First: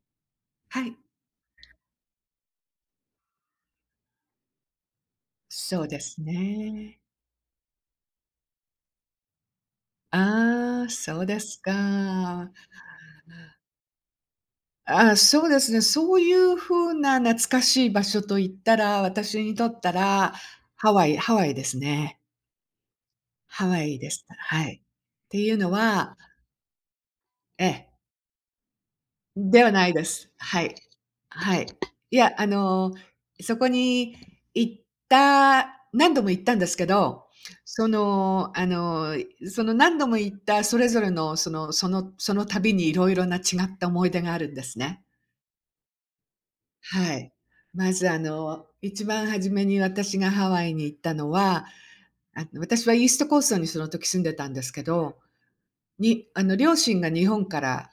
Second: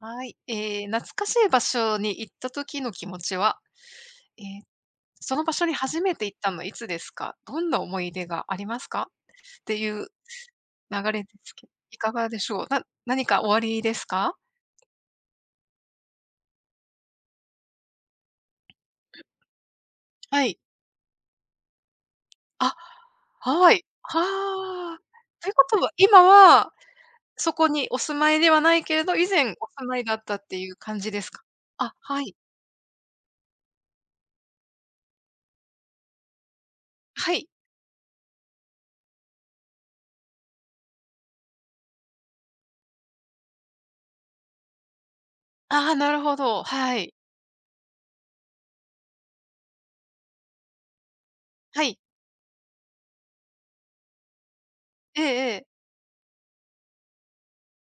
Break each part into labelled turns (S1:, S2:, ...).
S1: はい。え
S2: は
S1: え、
S2: い。
S1: 懐かしい場所に行った時の気持ちは、え、その場所に
S2: そうで
S1: 初め
S2: す
S1: て行ったのはいつ
S2: ね。
S1: ですか？どんな思い出がありますか？っていう
S2: ああ、
S1: 流
S2: そ
S1: れ
S2: う
S1: で
S2: で
S1: す
S2: す
S1: け、いかがでし
S2: か。
S1: ょう？な何かおありですか？
S2: ああ、そうですね、そういう風な懐かしい場所と言ったら、私にとったら
S1: はい。
S2: ハワイ。ハワイですね。
S1: あ、ハ
S2: ハ
S1: ワ
S2: ワ
S1: イ。
S2: イです。はい。
S1: は。
S2: て
S1: とい
S2: い
S1: う
S2: う
S1: こ
S2: の
S1: とは、
S2: は
S1: 今は、そ
S2: え
S1: こに
S2: え。
S1: お住まいではないけれど、以
S2: ん、
S1: 前
S2: で
S1: お
S2: は
S1: 住
S2: ない
S1: まい
S2: で
S1: だっ
S2: す。
S1: たって
S2: は
S1: いう
S2: い。
S1: 感じですか？
S2: はい。
S1: あ、
S2: い
S1: は
S2: や、
S1: い。
S2: あの、そこに行った何度も行ったんですけど、
S1: はい。
S2: そのあの、その何度も行ったそれぞれの、その、そのその旅にいろいろな違った思い出があるんですね。
S1: ああ、なるほど、はい。
S2: はい、まずあの、一番初めに私がハワイに行ったのは、
S1: はい。
S2: あの、私はイーストコーストにその時住んでたんですけど
S1: ええええ。
S2: に、あの両親が日本から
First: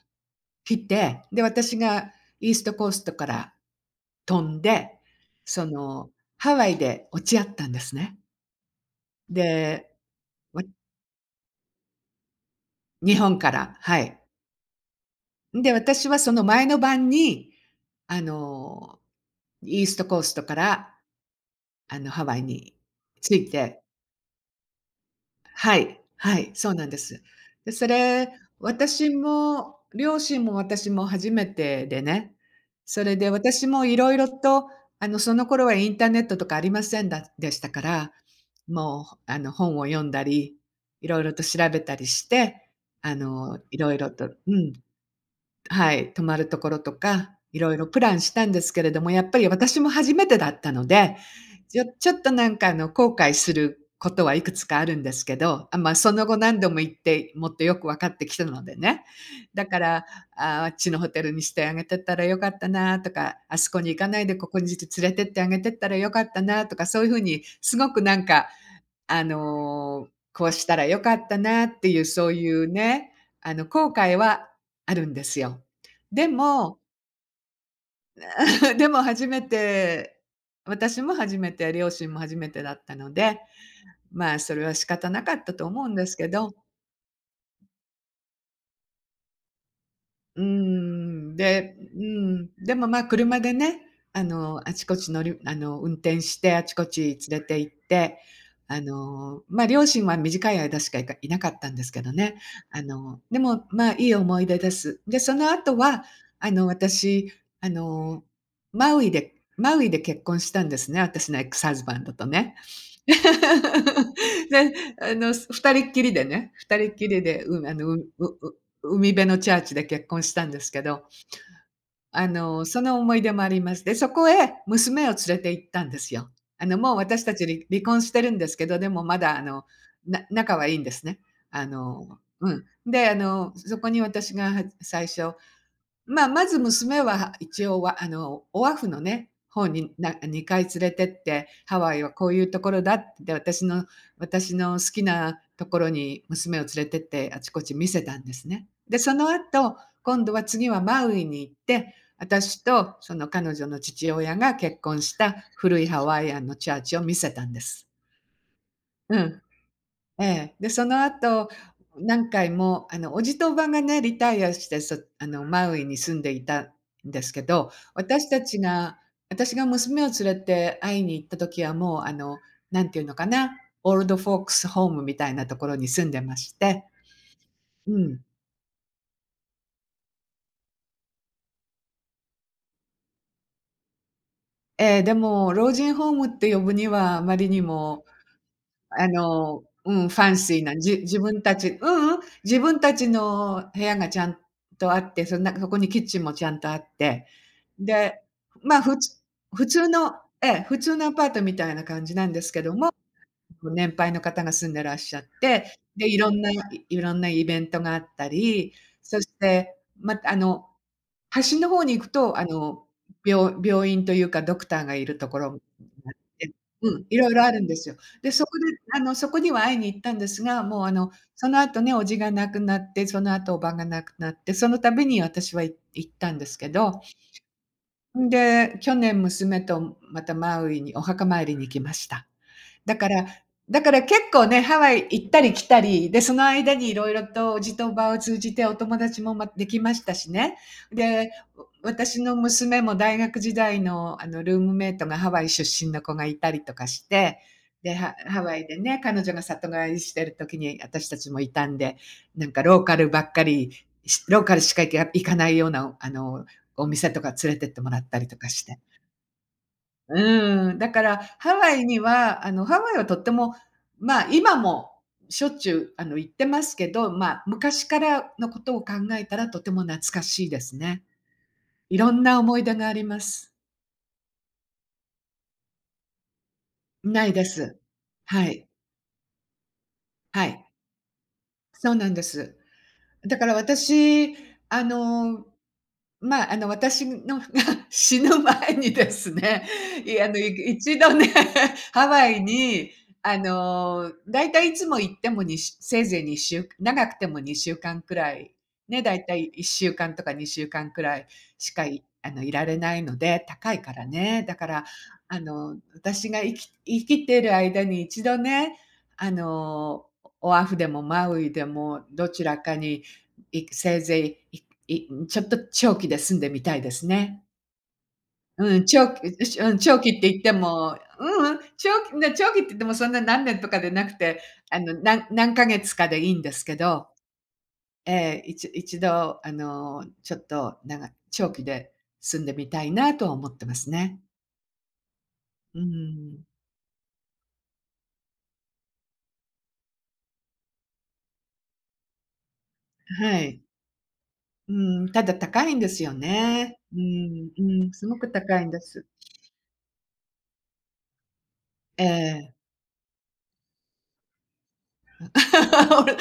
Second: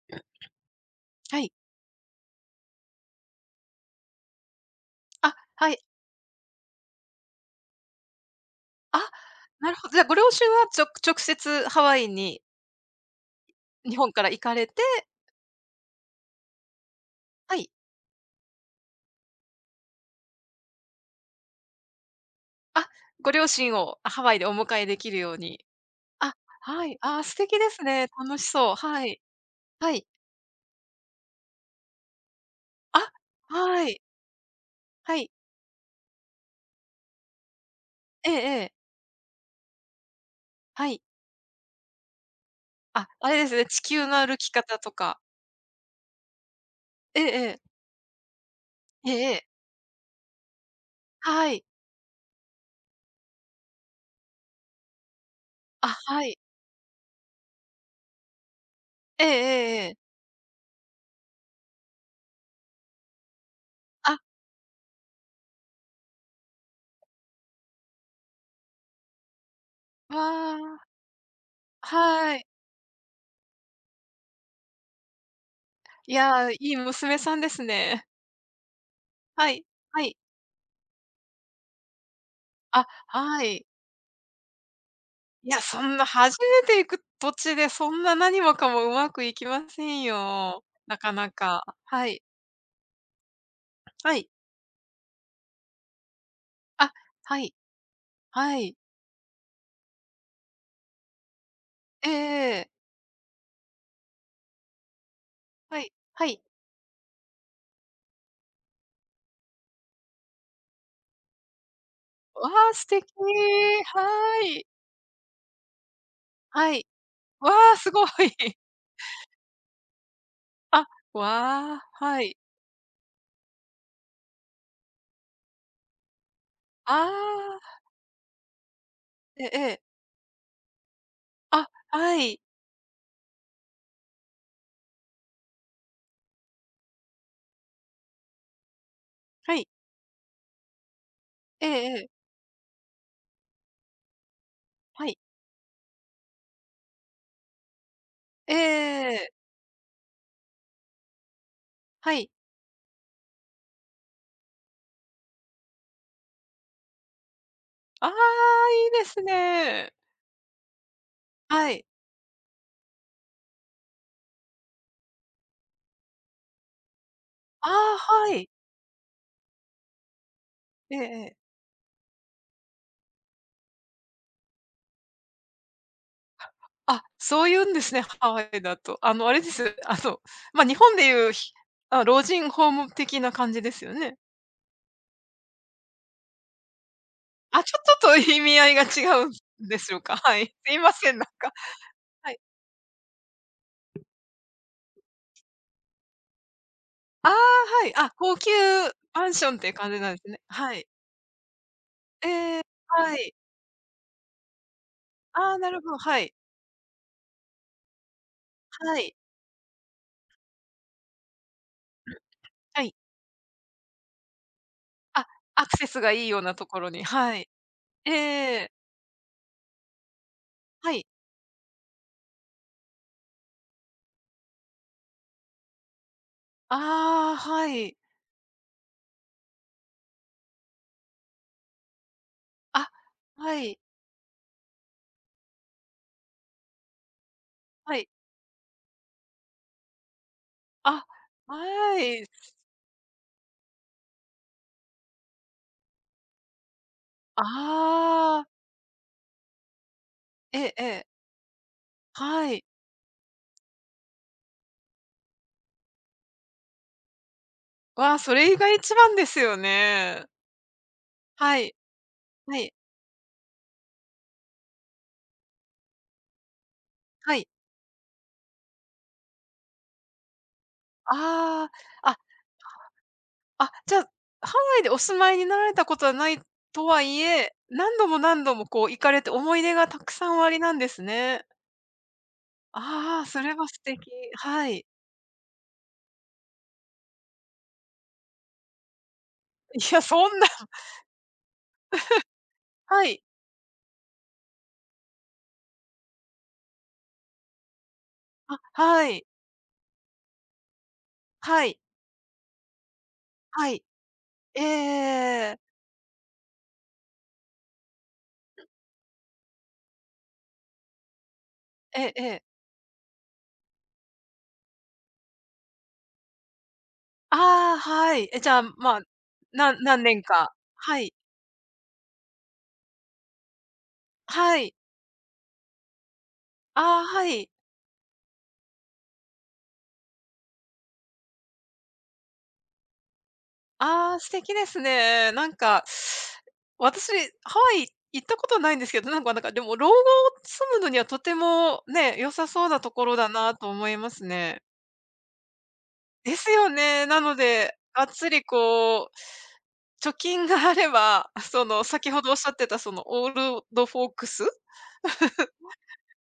S2: 来て、
S1: は
S2: で、
S1: い。
S2: 私がイーストコーストから飛んで、
S1: あ、
S2: そ
S1: はい。
S2: のハワイで落ち合ったんですね。
S1: あ、なるほ
S2: で、
S1: ど、じゃあご両親
S2: う
S1: は
S2: ん。
S1: ちょ直接ハワイに
S2: 日本から、
S1: 日
S2: は
S1: 本
S2: い。
S1: から行かれて。
S2: んで、私はその前の晩に
S1: はい。
S2: あの、イーストコーストから、あの、ハワイに
S1: あ、ご
S2: 着
S1: 両
S2: い
S1: 親
S2: て。
S1: をハワイでお迎えできるように。
S2: はい。
S1: あ、
S2: はい、そうな
S1: は
S2: ん
S1: い。
S2: で
S1: あ
S2: す。
S1: あ、素敵で
S2: で、
S1: す
S2: そ
S1: ね。
S2: れ、
S1: 楽しそう。は
S2: 私
S1: い。
S2: も
S1: はい。
S2: 両親も私も初めてでね、そ
S1: あ、
S2: れで私
S1: は
S2: もい
S1: い。
S2: ろいろと、あ
S1: は
S2: の、
S1: い。
S2: その頃はインターネットとかありませんだでしたから、
S1: ええええ。
S2: もうあの本を読んだり、
S1: はい。
S2: いろいろと調べたりして、
S1: あ、
S2: あ
S1: あれです
S2: の、
S1: ね、
S2: い
S1: 地
S2: ろい
S1: 球
S2: ろ
S1: の
S2: と
S1: 歩き
S2: うん。
S1: 方とか。
S2: はい、泊まるところと
S1: ええ
S2: か、い
S1: ええ。
S2: ろいろプランしたんですけれども、
S1: え
S2: やっ
S1: え-え
S2: ぱ
S1: え。
S2: り私も初めてだったので、
S1: はい。
S2: ちょちょっとなんかあの後悔することはいくつかあるんですけど、あ、
S1: あ、
S2: ま、そ
S1: は
S2: の後
S1: い。
S2: 何度も行ってもっとよくわかってきたのでね。
S1: ええ
S2: だ
S1: え
S2: か
S1: ええ
S2: ら、
S1: え。
S2: ああ、あっちのホテルにしてあげてったらよかったなとか、あそこに行かな
S1: あ。
S2: いでここにつ連れてってあげてったらよかったなとか、そういうふうにすごくなんかあの、こう
S1: あ
S2: したら
S1: あ。
S2: 良かったなっていう、そう
S1: はい。
S2: いうね、あの後悔はあるんですよ。
S1: い
S2: で
S1: や、いい
S2: も
S1: 娘さんですね。
S2: でも初め
S1: はい、はい。
S2: て私も初めて、両親も初めてだっ
S1: あ、
S2: たので、
S1: はい。
S2: まあ、それは仕方なかっ
S1: い
S2: た
S1: や、
S2: と
S1: そ
S2: 思うん
S1: んな
S2: ですけ
S1: 初
S2: ど。
S1: めて行く土地で、そんな何もかもうまくいきません
S2: うー
S1: よ。なかな
S2: ん、
S1: か。
S2: でう
S1: はい。
S2: ん。でも、ま、車でね、
S1: は
S2: あ
S1: い。
S2: の、あちこち乗りあの、運転してあちこ
S1: あ、
S2: ち連
S1: は
S2: れ
S1: い。
S2: て行って、
S1: はい。
S2: あの、ま、両親は短い間しかいかいなかったんですけ
S1: ええ
S2: どね。
S1: ええ。
S2: あの、でもまあ、いい思い出です。で、その後
S1: はい、
S2: は
S1: はい。
S2: あの、私、あのマウイでマウイで結婚したんですね、私のエックスハズバンドと
S1: わ、
S2: ね。
S1: 素敵、は い。
S2: で、あの2人っきりでね。ふ
S1: は
S2: た
S1: い。
S2: りっきりで、
S1: わ、
S2: うん、あの、
S1: す
S2: うん、
S1: ご
S2: う
S1: い。
S2: う海辺のチャーチで結婚したんですけ
S1: あ、
S2: ど
S1: わ、は
S2: あ
S1: い。
S2: の、その思い出もあります。で、そこへ娘を連れて行ったんですよ。あのもう
S1: あ
S2: 私たちり
S1: あ。
S2: 離婚してるんですけど、でもまだあ
S1: ええ
S2: の、
S1: ええ。
S2: な仲はいいんですね。あ
S1: あ、は
S2: の
S1: い。
S2: うん、で、あのそこに私がはっ最初、ま、まず娘は一応は、あのオアフのね、
S1: はい。
S2: 方にな2回連れてって、
S1: え
S2: ハ
S1: え
S2: ワイは
S1: ええ。
S2: こういうところだって、私の私の好き
S1: はい。
S2: なところに娘を連れてってあちこち見せたんです
S1: え
S2: ね。で、その
S1: え。
S2: 後、今度は次はマウイに行って、
S1: はい。
S2: 私とその彼女の父親が結婚した古いハワイアンのチャーチを見せたんです。
S1: ああ、いいで
S2: う
S1: す
S2: ん。
S1: ね。
S2: ええ。で、その後、
S1: はい。
S2: 何回もあの、叔父と叔母がね、リタイアしてそあのマウイに住んでいたんですけ
S1: あ
S2: ど、
S1: あ、
S2: 私
S1: は
S2: た
S1: い。
S2: ちが私が娘を連れて
S1: ええ
S2: 会いに
S1: え
S2: 行っ
S1: え。
S2: た時はもう、あの、なんていうのかな、オールドフォークスホームみたいなところに住んでまして。
S1: あ、そういうんです
S2: う
S1: ね、
S2: ん。
S1: ハワイだと。あの、あれです、あの、ま、日本でいう、ひあ、老人ホーム的な感じですよね？
S2: ええ、でも老人ホームって呼ぶにはあまりに
S1: あ、ちょっ
S2: も、
S1: とと意味合いが違
S2: あ
S1: うん
S2: の
S1: で
S2: う
S1: しょう
S2: ん、フ
S1: か。
S2: ァン
S1: はい。
S2: シー
S1: す
S2: な、
S1: いま
S2: じ
S1: せ
S2: 自
S1: ん、なん
S2: 分
S1: か、
S2: たちううん、
S1: はい。
S2: 自分たちの部屋がちゃんとあって、そのなんかそこにキッチンもちゃんとあって、
S1: ああ、はい、あ、
S2: で、
S1: 高級
S2: まあ、ふつ
S1: マンションっ
S2: 普
S1: ていう
S2: 通
S1: 感じな
S2: の
S1: んですね。
S2: ええ、
S1: は
S2: 普
S1: い。
S2: 通のアパートみたいな感じなんです
S1: え
S2: け
S1: え、
S2: ども、
S1: はい。
S2: ご年配の方が住んでいらっしゃっ
S1: ああ、な
S2: て、
S1: るほど、
S2: で、い
S1: は
S2: ろ
S1: い。
S2: んないろんなイベントがあったり、
S1: はい。
S2: そして、ま、あの端の方に行くと、あ
S1: は
S2: の、
S1: い。
S2: びょう病院というかドクターがいる
S1: あ、
S2: ところな
S1: アクセスが
S2: っ
S1: いいよう
S2: て、
S1: なところ
S2: う
S1: に、
S2: ん、いろい
S1: は
S2: ろ
S1: い。
S2: あるんですよ。
S1: ええ
S2: で、そ
S1: え
S2: こで
S1: え。
S2: あのそこには会いに行ったんですが、もうあ
S1: はい。
S2: のその後ね、叔父が亡くなって、その後、叔母が亡くなって、その度に私は、い行ったんですけど
S1: ああ、はい。
S2: んで、去年娘とまたマウイにお墓参りに行きました。
S1: あ、
S2: だから
S1: はい。
S2: だから結構ね、ハワイ行ったり来たり、で、その間にいろいろと叔父と叔
S1: はい。
S2: 母を通じてお友達も、ま、できましたしね。
S1: あ、
S2: で、う、
S1: は
S2: 私
S1: い。
S2: の娘も大学時代の、あのルームメイトがハワイ出身の子がいたりとかして、で、ハ
S1: あ
S2: ハ
S1: あ。
S2: ワイでね、彼女が里帰りしている
S1: え
S2: 時
S1: え
S2: に
S1: ええ。
S2: 私たちもいたんで、な
S1: は
S2: ん
S1: い。
S2: かローカルばっかり、しローカルしか、ぎゃ行かないような、あの、お店とか連れてってもらった
S1: わ、
S2: り
S1: そ
S2: とか
S1: れい
S2: し
S1: が、い
S2: て。
S1: ちばんですよ
S2: う
S1: ね。
S2: ーん、だからハ
S1: は
S2: ワ
S1: い。
S2: イにはあ
S1: は
S2: の
S1: い。
S2: ハワイはとても、まあ、今もしょっちゅう、あの行ってますけど、ま
S1: は
S2: あ、
S1: い。
S2: 昔からのことを考えたらとても懐かしいですね。
S1: あ
S2: いろ
S1: あ、
S2: んな思い出があります。
S1: あ。そうなんあ、じゃあ、ハワイでお住まいになられたことはないとは言
S2: ないで
S1: え、
S2: す。
S1: 何度も、何
S2: は
S1: 度
S2: い。
S1: もこう行かれて思い出がたくさんお
S2: は
S1: あり
S2: い。
S1: なんですね。
S2: そうなんです。
S1: ああ、
S2: だ
S1: そ
S2: から
S1: れは素敵。
S2: 私、
S1: は
S2: あ
S1: い。
S2: の、まあ、あの私の が死ぬ前にですね、
S1: いや、
S2: い
S1: そ
S2: や、あの、
S1: んな。
S2: いく1度ね、ハワイ に、
S1: はい。
S2: あの、大体いつも行っても、にしゅせいぜい2週長くても2週間くらい、
S1: あ、
S2: ね、
S1: はい。
S2: 大体1週間とか2週間くらい
S1: は
S2: し
S1: い。
S2: か、いあの、いられないので、
S1: は
S2: 高い
S1: い。
S2: からね。だ
S1: えええ
S2: か
S1: え
S2: らあ
S1: ええええ。
S2: の私が、いき生きている間に1度ね、あの、オオアフでもマウイでも
S1: えええ
S2: ど
S1: え。
S2: ちらかに、いくせいぜい、いいん、ちょっと長期で住んでみたいですね。
S1: ああ、はい。え、じゃあ、
S2: うん、
S1: まあ、
S2: 長期う、うし
S1: な
S2: うん、長
S1: 何
S2: 期っ
S1: 年
S2: て言って
S1: か、
S2: も、
S1: はい。
S2: ううん、長期ん、だ長期って言ってもそんな何年とかでなくて、
S1: はい。
S2: あのなん何ヶ月かでいいんですけ
S1: ああ、
S2: ど。
S1: はい。
S2: ええ、いち1度あのちょっと、なが長期で住んでみたいなとは思っています
S1: あ
S2: ね。
S1: あ、素敵ですね。なん
S2: うー
S1: か
S2: ん。
S1: 私、ハワイ行ったことないんですけど、なんかなんかでも老後を住むのにはとてもね、良さそうなところだ
S2: は
S1: な
S2: い。
S1: と思いますね。
S2: うん、ただ高いんですよ
S1: ですよ
S2: ね。う
S1: ね、なの
S2: ん、
S1: で、
S2: うん、
S1: が
S2: す
S1: っ
S2: ご
S1: つ
S2: く
S1: り
S2: 高いんで
S1: こ
S2: す。
S1: う。貯金があれば、その
S2: え
S1: 先ほどおっしゃ
S2: え。
S1: ってたそのオールドドフォークス。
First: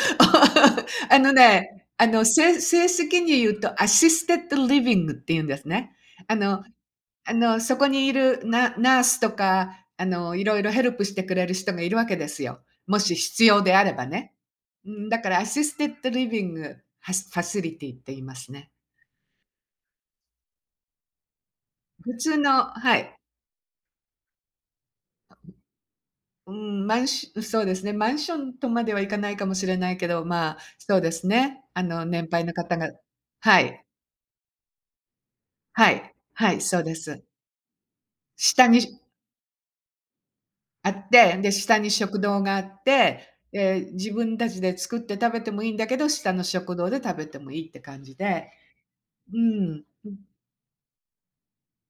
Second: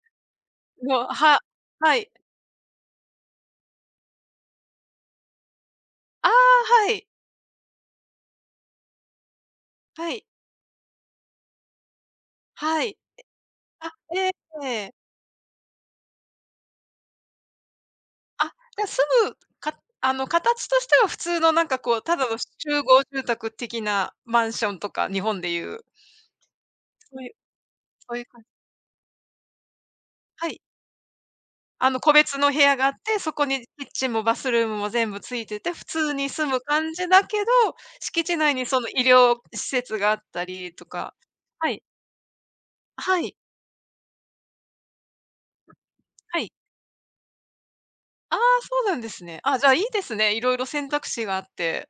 S1: わ。もう、
S2: あの
S1: は
S2: ね、
S1: は
S2: あ
S1: い。
S2: のせい正式に言うと、アシステッドリビングっていうんですね。
S1: ああ、
S2: あの
S1: はい。
S2: あのそこにいる、ナナースとか、あ
S1: はい。
S2: のいろいろヘルプしてくれる人がいるわけですよ。
S1: はい。
S2: もし必要であ
S1: あ、
S2: れば
S1: ええ
S2: ね。
S1: え
S2: う
S1: え。
S2: んだから、アシステッドリビングハファシリティーって言います
S1: あ、
S2: ね。
S1: じゃあ、住むかあの形としては普通のなんかこう、
S2: 普
S1: ただ
S2: 通
S1: の
S2: の
S1: 集
S2: は
S1: 合
S2: い。
S1: 住宅的なマンションとか、日本でいう。
S2: うーん、マン
S1: そうい
S2: シ
S1: う、
S2: そうですね、マ
S1: そ
S2: ン
S1: ういう
S2: ショ
S1: 感じ。
S2: ンとまではいかないかもしれないけど、
S1: は
S2: まあ
S1: い。
S2: そうですね。あ
S1: あの
S2: の
S1: 個
S2: 年
S1: 別
S2: 配
S1: の
S2: の
S1: 部屋
S2: 方
S1: があ
S2: が
S1: って、そこ
S2: は
S1: に
S2: い。
S1: キッチンもバスルームも全部付いてて、普
S2: はい、
S1: 通に住
S2: は
S1: む
S2: い、そう
S1: 感
S2: で
S1: じだ
S2: す。
S1: けど、敷地内に
S2: 下
S1: その
S2: に
S1: 医療施設があったりと
S2: あっ
S1: か。
S2: て、で、
S1: は
S2: 下
S1: い。
S2: に食堂があって、
S1: はい。
S2: で自分たちで作って食べてもいいんだけど、下
S1: は
S2: の
S1: い。
S2: 食堂で食べてもいいって感じ
S1: ああ、
S2: で。
S1: そうなんです
S2: う
S1: ね。ああ、じゃあいい
S2: ん、
S1: で
S2: う
S1: す
S2: ん。
S1: ね、いろいろ選択肢があって。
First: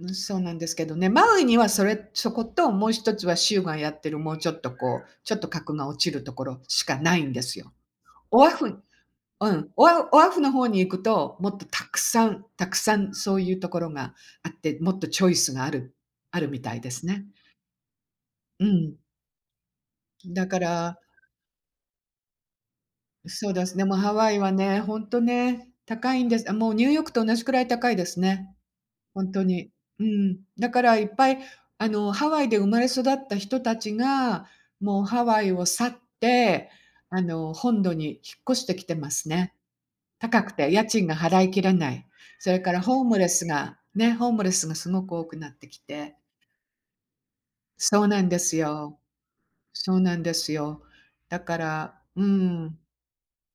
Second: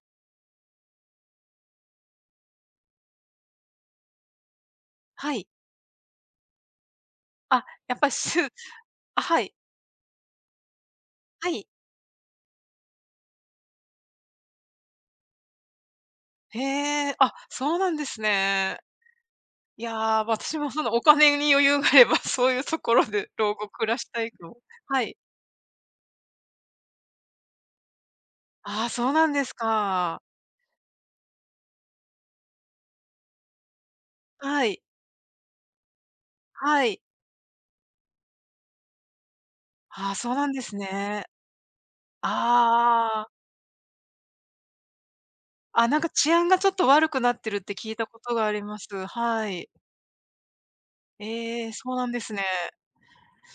S2: うん、そうなんですけどね。マウイにはそれそこと、もう1つは州がやってる、もうちょっとこう、
S1: は
S2: ちょっ
S1: い。
S2: と格が落ちるところしかないんです
S1: あ、
S2: よ。
S1: やっぱ
S2: オ
S1: しゅ
S2: ワフ
S1: あ、は
S2: う
S1: い。
S2: ん、オオワフの方に行くと、も
S1: は
S2: っと
S1: い。
S2: たくさんたくさんそういうところがあって、もっとチョイスがあるあるみ
S1: へ
S2: たいです
S1: え、
S2: ね。
S1: あ、そうなんです
S2: う
S1: ね。
S2: ん。
S1: いや、
S2: だ
S1: 私
S2: か
S1: もその
S2: ら
S1: お金に余裕があれば、そういうところで
S2: そ
S1: 老
S2: うだ
S1: 後
S2: すね。
S1: 暮
S2: も
S1: ら
S2: う
S1: し
S2: ハ
S1: た
S2: ワ
S1: い
S2: イは
S1: と。
S2: ね、ほ
S1: は
S2: ん
S1: い。
S2: とね、高いんです。あ、もうニューヨークと同じくらい高いですね。
S1: ああ、そう
S2: ほ
S1: なん
S2: んと
S1: です
S2: に。う
S1: か。
S2: ん。だからいっぱい、あのハワイで生まれ育った人たちが、
S1: はい。
S2: もうハワイを去って、
S1: はい。
S2: あの本土に引っ越してきてますね。
S1: ああ、そう
S2: 高
S1: な
S2: く
S1: んで
S2: て、
S1: す
S2: 家賃が
S1: ね。
S2: 払いきれない。
S1: あ
S2: それからホーム
S1: ああ
S2: レ
S1: あ。
S2: スがね、ホームレスがすごく多くなってき
S1: あ、なんか
S2: て。
S1: 治安がちょっと悪くなってるって聞い
S2: そ
S1: た
S2: う
S1: こ
S2: なん
S1: と
S2: で
S1: があ
S2: す
S1: りま
S2: よ。
S1: す。はい。
S2: そうなんですよ。だか
S1: ええ、そう
S2: ら
S1: なんで
S2: う
S1: すね。
S2: ん。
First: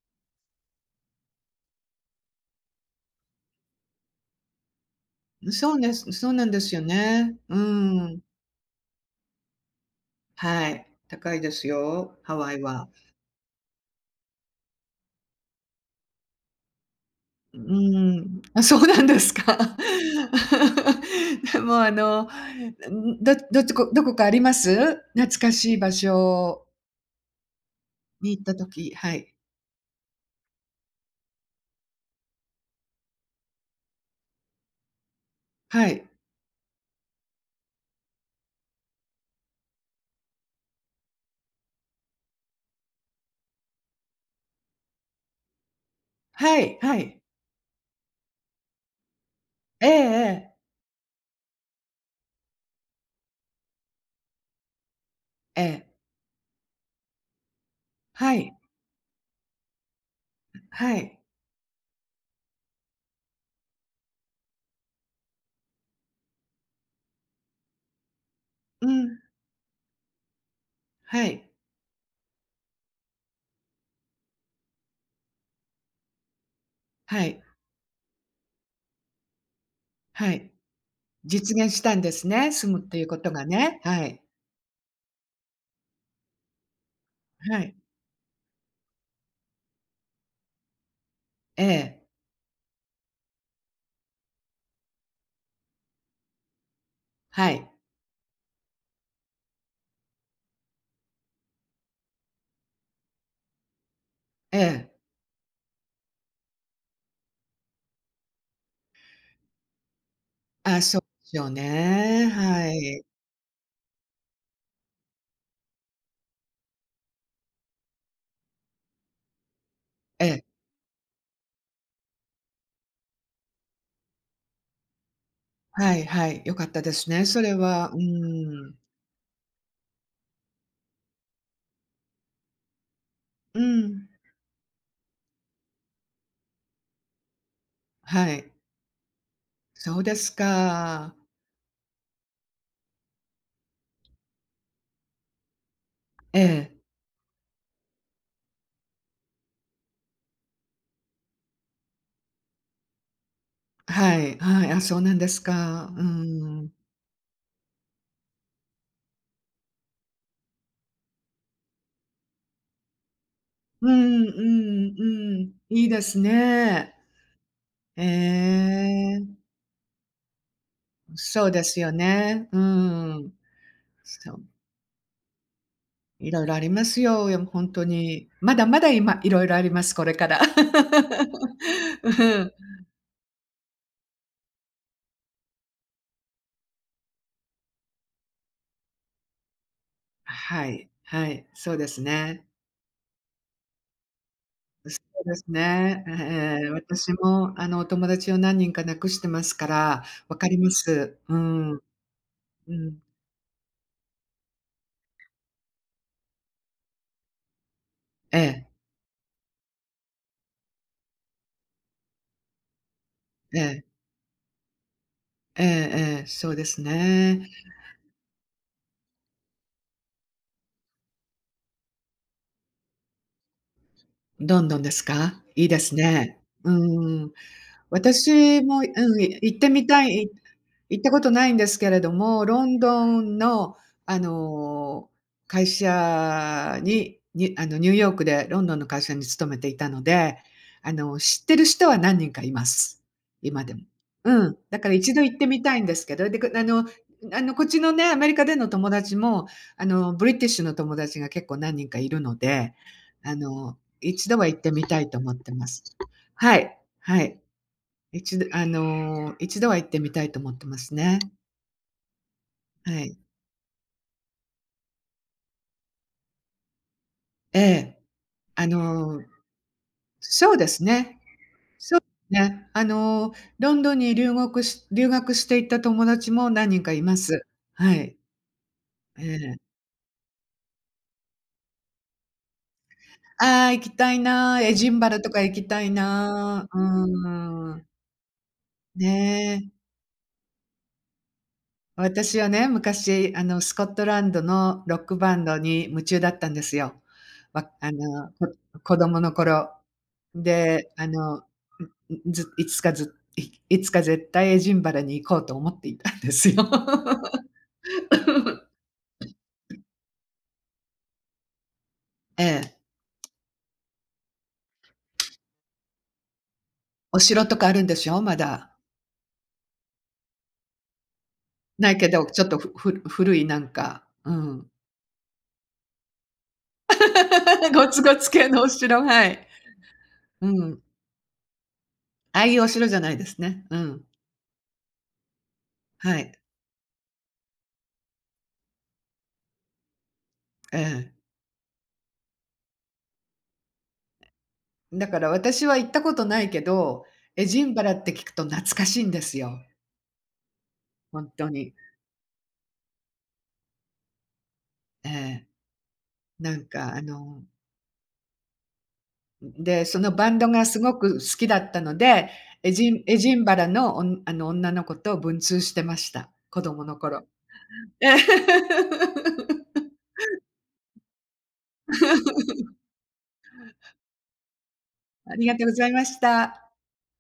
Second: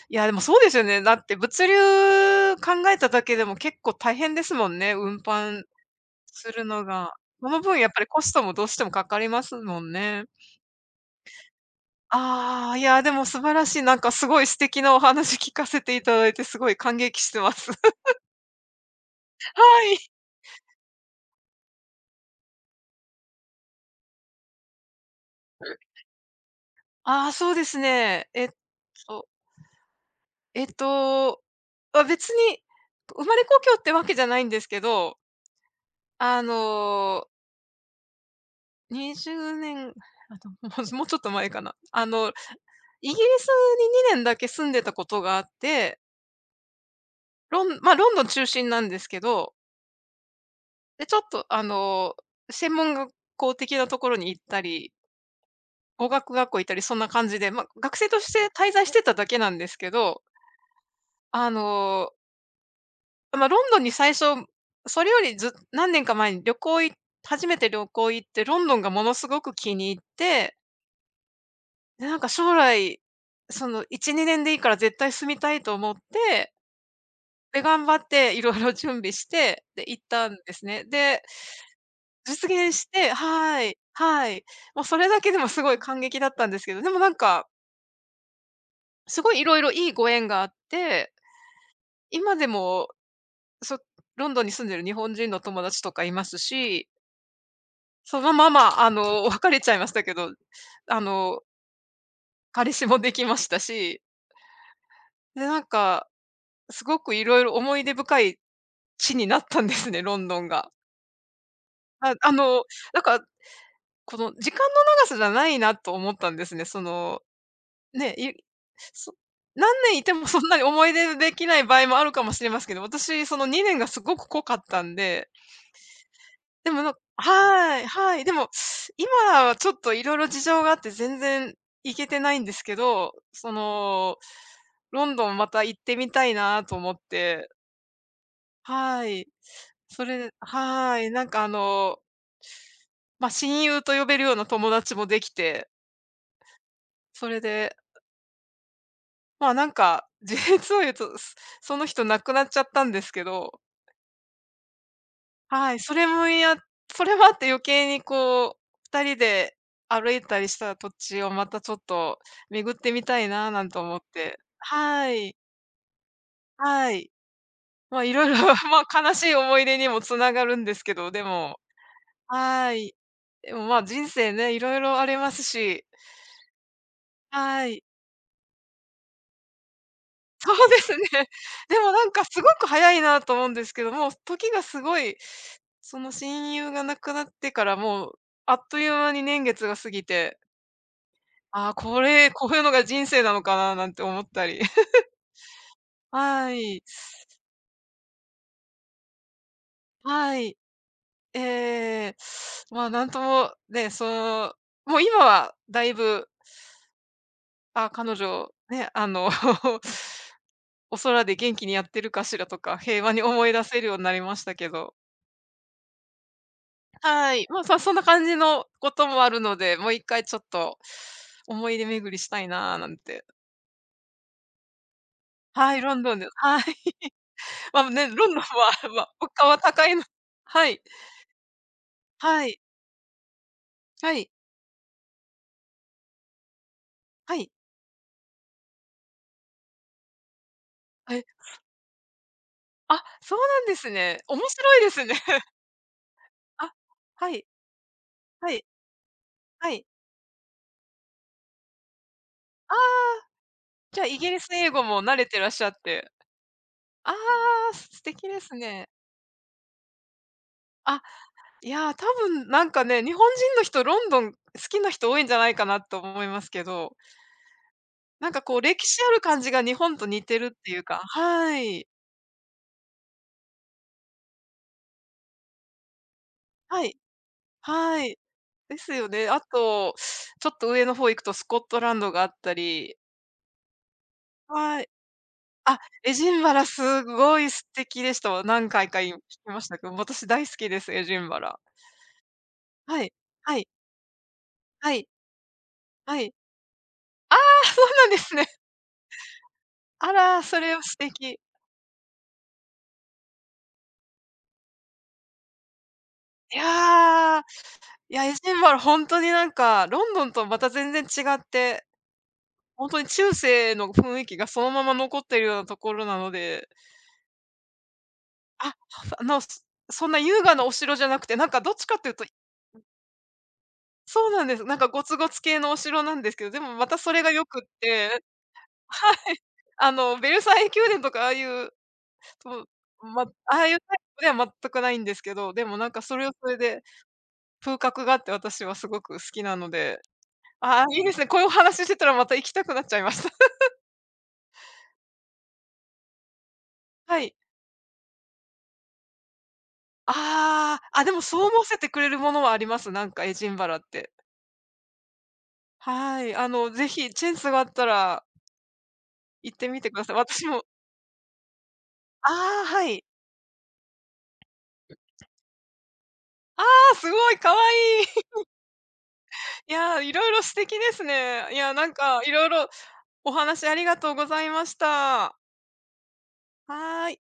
S1: いや、でもそうですよね、だって物流考えただけでも結構大変ですもんね、運搬
S2: そうねす、そうな
S1: す
S2: んで
S1: る
S2: すよ
S1: のが。
S2: ね。
S1: そ
S2: う
S1: の分やっぱり
S2: ー
S1: コ
S2: ん。
S1: ストもどうしてもかかりますもんね。
S2: はい、高いですよ、ハワイ
S1: ああ、い
S2: は。
S1: やでも素晴らしい、なんかすごい素敵なお話聞かせていただいてすごい感激してま
S2: うう
S1: す。
S2: ーん、あ、そうなんですか。
S1: はい。
S2: もうあの、ん、ん、どどっちどこかあります？懐か
S1: う
S2: しい
S1: ん。
S2: 場所。
S1: ああ、そうですね。
S2: に行っ
S1: えっ
S2: た時は
S1: と
S2: い。
S1: えっと、あ、別に、生まれ故郷ってわけじゃないんですけど。
S2: はい。
S1: あの20年、あ、と、もう、ほずもうちょっと前かな。あの、イギリスに2年だけ住んでたことがあって
S2: はいはい。
S1: ロンまあ、ロンドン中心なんですけど
S2: ええええ。
S1: で、ちょっとあの、専門学校的なところに行ったり
S2: ええ。
S1: 語学学校行ったりそんな感じで、ま、学生とし
S2: は
S1: て
S2: い。
S1: 滞在してただけなんですけど。
S2: はい。
S1: あのま、ロンドンに最初、それよりず何年か前に旅行い初めて旅行行って、ロンドン
S2: う
S1: がもの
S2: ん。
S1: すごく気に入って
S2: はい。
S1: なんか将来、その1、2年でいいから絶対住みたいと思って
S2: はい。
S1: で、頑張って、色々準備して、で、行った
S2: は
S1: ん
S2: い。
S1: ですね。で
S2: 実現したんです
S1: 実
S2: ね、住
S1: 現
S2: むっ
S1: し
S2: ていう
S1: て、
S2: ことが
S1: はい
S2: ね、はい。
S1: はい。もうそれだけでもすごい感激だったんですけど、でもなんか
S2: はい。
S1: すごい色々いいご縁があって。
S2: ええ。
S1: 今でも、そロンドンに住んでる日本人の友達とかいますし
S2: はい。
S1: そのまま、あの別れちゃいましたけど。あの彼氏もできましたし。
S2: ええ。
S1: で、なんか、すごく色々思い出深い地になったんですね、ロンドンが。
S2: あ、そうよ
S1: は、
S2: ね、
S1: あの、
S2: は
S1: な
S2: い。
S1: んか、この時間の長さじゃないなと思ったんですね、その、ね、いそ何年いて
S2: え
S1: もそ
S2: え。
S1: んなに思い出できない場合もあるかもしれますけど、私その2年がすごく濃かったんで。
S2: はいはい、よかっ
S1: で
S2: た
S1: もな
S2: で
S1: ん
S2: すね。それ
S1: はい、
S2: は。う
S1: はい、でも、
S2: ん。
S1: 今はちょっと色々事情があって全然行けてないんですけど、そ
S2: うん。
S1: の、ロンドンまた行ってみたいなと思って。
S2: はい。
S1: はい。
S2: そう
S1: そ
S2: で
S1: れ
S2: す
S1: ではい、
S2: か。
S1: なんか、あのま、親友と呼べるような友達もできて。
S2: ええ。
S1: それでまあ、なんか、実を言うと、その人亡くなっちゃったんですけど。
S2: あ、はい。はい。あ、そうなんです
S1: はい、
S2: か。
S1: そ
S2: うー
S1: れもいや
S2: ん。
S1: それもあって余計にこう、2人で歩いたりした土地をまたちょっと巡ってみたいな、なんて
S2: う
S1: 思っ
S2: んう
S1: て。
S2: ん
S1: はい。
S2: うん。いいです
S1: は
S2: ね。
S1: い。ま
S2: へ
S1: あ色々、まあ悲し
S2: え。
S1: い思い出にも繋がるんですけど、で
S2: そう
S1: も
S2: ですよね。う
S1: はい。
S2: ーん。
S1: でも、まあ、人生
S2: そう。
S1: ね、色々ありますし。
S2: 色々ありますよ。よほ
S1: は
S2: ん
S1: い。
S2: とに。まだまだ今いろいろあります。これから。
S1: そうですね。でも な
S2: う
S1: んかすご
S2: ん。
S1: く早いなと思うんですけど、もう、時がすごいその親友が亡くなってからもう、あっという間に年月が過ぎて。
S2: はい、はい、
S1: あ
S2: そ
S1: あ、
S2: うです
S1: これ、
S2: ね。
S1: こういうのが人生なのかな、なんて思ったり。
S2: う、そ うですね。ええ
S1: は
S2: ええ、
S1: い。
S2: 私もあの、お友達を何人か亡くしてますから、わ
S1: は
S2: かり
S1: い。
S2: ます。うー
S1: え
S2: ん。
S1: え、
S2: う
S1: まあ
S2: ん。
S1: なんとも、ね、そう、もう今はだいぶ。あ、彼
S2: え
S1: 女
S2: え。
S1: ね、あの お空で元気にやってるかしらとか、平和に思い
S2: え
S1: 出せ
S2: え。
S1: るようになりましたけど。
S2: ええええ、そうです
S1: はい、
S2: ね。
S1: もう、そそんな感じのこともあるので、もう1回ちょっと、思い出巡りしたいなあ、なんて。
S2: ロンドンですか？いい
S1: は
S2: で
S1: い、ロ
S2: す
S1: ンドンです、
S2: ね。
S1: はい。
S2: うーん。
S1: まあね、ロンドン
S2: 私
S1: は
S2: も、う
S1: まあ
S2: ん、
S1: 物
S2: い
S1: 価
S2: 行
S1: は
S2: って
S1: 高
S2: み
S1: いの
S2: たい、
S1: はい。
S2: 行ったことないんですけれども、
S1: はい。
S2: ロンドンの
S1: は
S2: あ
S1: い。
S2: の、会社に、
S1: は
S2: ニ
S1: い。
S2: ュあの、ニューヨークでロンドンの会社に勤めていたので、あ
S1: は
S2: の、
S1: い。
S2: 知ってる人は何人かいま
S1: あ、
S2: す。
S1: そうな
S2: 今
S1: ん
S2: で
S1: で
S2: も。
S1: すね。面
S2: うん、
S1: 白
S2: だ
S1: い
S2: か
S1: で
S2: ら
S1: す
S2: 一
S1: ね。
S2: 度行ってみたいんですけど、でかあ
S1: あ、
S2: のん、
S1: は
S2: あ
S1: い。
S2: のこっちのね、アメリカ
S1: は
S2: で
S1: い。
S2: の友達も
S1: はい。
S2: あの、ブリティッシュの友達が結構何人かいるので、
S1: ああ。
S2: あの、
S1: じゃあ、イ
S2: 一
S1: ギ
S2: 度
S1: リ
S2: は
S1: ス
S2: 行っ
S1: 英
S2: て
S1: 語
S2: みた
S1: も
S2: い
S1: 慣
S2: と
S1: れ
S2: 思っ
S1: てらっ
S2: て
S1: し
S2: ま
S1: ゃっ
S2: す。
S1: て。
S2: はい、
S1: あ
S2: はい。
S1: あ、す素敵
S2: 一
S1: で
S2: 度
S1: す
S2: あ
S1: ね。
S2: の、一度は行ってみたいと思ってます
S1: あ、
S2: ね。
S1: いや多分なんか
S2: は
S1: ね、日
S2: い。
S1: 本人の人ロンドン好きな人多いんじゃないかなと思いますけど。
S2: ええ、
S1: なんかこう、
S2: あ
S1: 歴史ある
S2: の、
S1: 感じが日本と似てるっ
S2: そうで
S1: てい
S2: す
S1: うか
S2: ね。
S1: はい。
S2: そうね。あのロンドンにりゅうごくし留学していた友達も何人
S1: は
S2: か
S1: い。
S2: います。は
S1: は
S2: い。
S1: い。ですよ
S2: え
S1: ね。あ
S2: え。
S1: と、ちょっと上の方行くとスコットランドがあったり。
S2: ああ、行きたいな、エ
S1: は
S2: ジ
S1: い。
S2: ンバラとか行き
S1: あ、
S2: たい
S1: エジンバラ
S2: な。
S1: すごい素
S2: うーん。
S1: 敵でしたわ。何回か、
S2: ね
S1: い行きまし
S2: え。
S1: たけど、私大好きです、エジンバラ。
S2: 私はね、
S1: はい。
S2: 昔、あ
S1: は
S2: の
S1: い。
S2: スコットランドの
S1: は
S2: ロッ
S1: い。
S2: クバンドに夢中
S1: は
S2: だ
S1: い。
S2: ったんですよ。
S1: ああ、
S2: わ、
S1: そう
S2: あ
S1: なんで
S2: の、
S1: すね。
S2: こ子供の頃。
S1: あら、それは
S2: で、
S1: 素
S2: あ
S1: 敵。
S2: の、ん、ん、ず、いついつかずいいつか絶対エジンバラに行こうと思っていたんですよ。
S1: いや。いや、エジンバラほんとになん か、ロンドンとまた全然違って。
S2: ええ。
S1: ほんとに中世の雰囲気がそのまま残ってるようなところなので。
S2: お城とかあるんでしょ？ま
S1: あ、
S2: だ。
S1: はふ、あの、そんな優雅なお城じゃなくて、なんかどっち
S2: な
S1: か
S2: い
S1: っ
S2: け
S1: ていう
S2: ど、
S1: と
S2: ちょっとふふ古いなんか、
S1: そ
S2: う
S1: うなんです、
S2: ん。
S1: なんかごつごつ系のお城なんですけど、でもまたそれが良くっ
S2: ゴツゴ
S1: て
S2: ツ系のお城、
S1: は
S2: は
S1: い。
S2: い。
S1: あの、ベル
S2: う
S1: サイユ
S2: ん。
S1: 宮殿とかああいうう、
S2: ああいう、お城じゃない
S1: ま
S2: で
S1: あ、
S2: す
S1: あ
S2: ね。
S1: あい
S2: う
S1: うタイ
S2: ん。
S1: プでは全くないんですけど、でもなんかそ
S2: は
S1: れは
S2: い。
S1: それで、風格があって私はすごく好きなので。
S2: え
S1: ああ、いいで
S2: え。
S1: すね、こういうお話ししてたらまた行きたくなっちゃいました。
S2: だから私は行ったことないけど、
S1: はい。
S2: エジンバラって聞くと懐かしいんですよ。
S1: ああ、あ、で
S2: ほ
S1: も
S2: ん
S1: そ
S2: と
S1: う思わ
S2: に。
S1: せてくれるものはあります、なんかエジンバラって。
S2: ええ。
S1: はい、あ
S2: なん
S1: の是
S2: か、あ
S1: 非チェン
S2: の
S1: スがあったら行っ
S2: ん、
S1: てみ
S2: で、
S1: てく
S2: そ
S1: だ
S2: の
S1: さい。
S2: バンド
S1: 私も
S2: がすごく好きだったので、
S1: ああ、
S2: エ
S1: は
S2: ジ
S1: い。
S2: ンエジンバラのおんあの、女の子と文通してました。子
S1: あ
S2: 供
S1: あ、
S2: の
S1: す
S2: 頃。
S1: ごい、かわいい。いや、色々素敵ですね。いや、なんか、いろいろ お話ありがとうございまし
S2: あ
S1: た。
S2: りがとうございました。
S1: はい。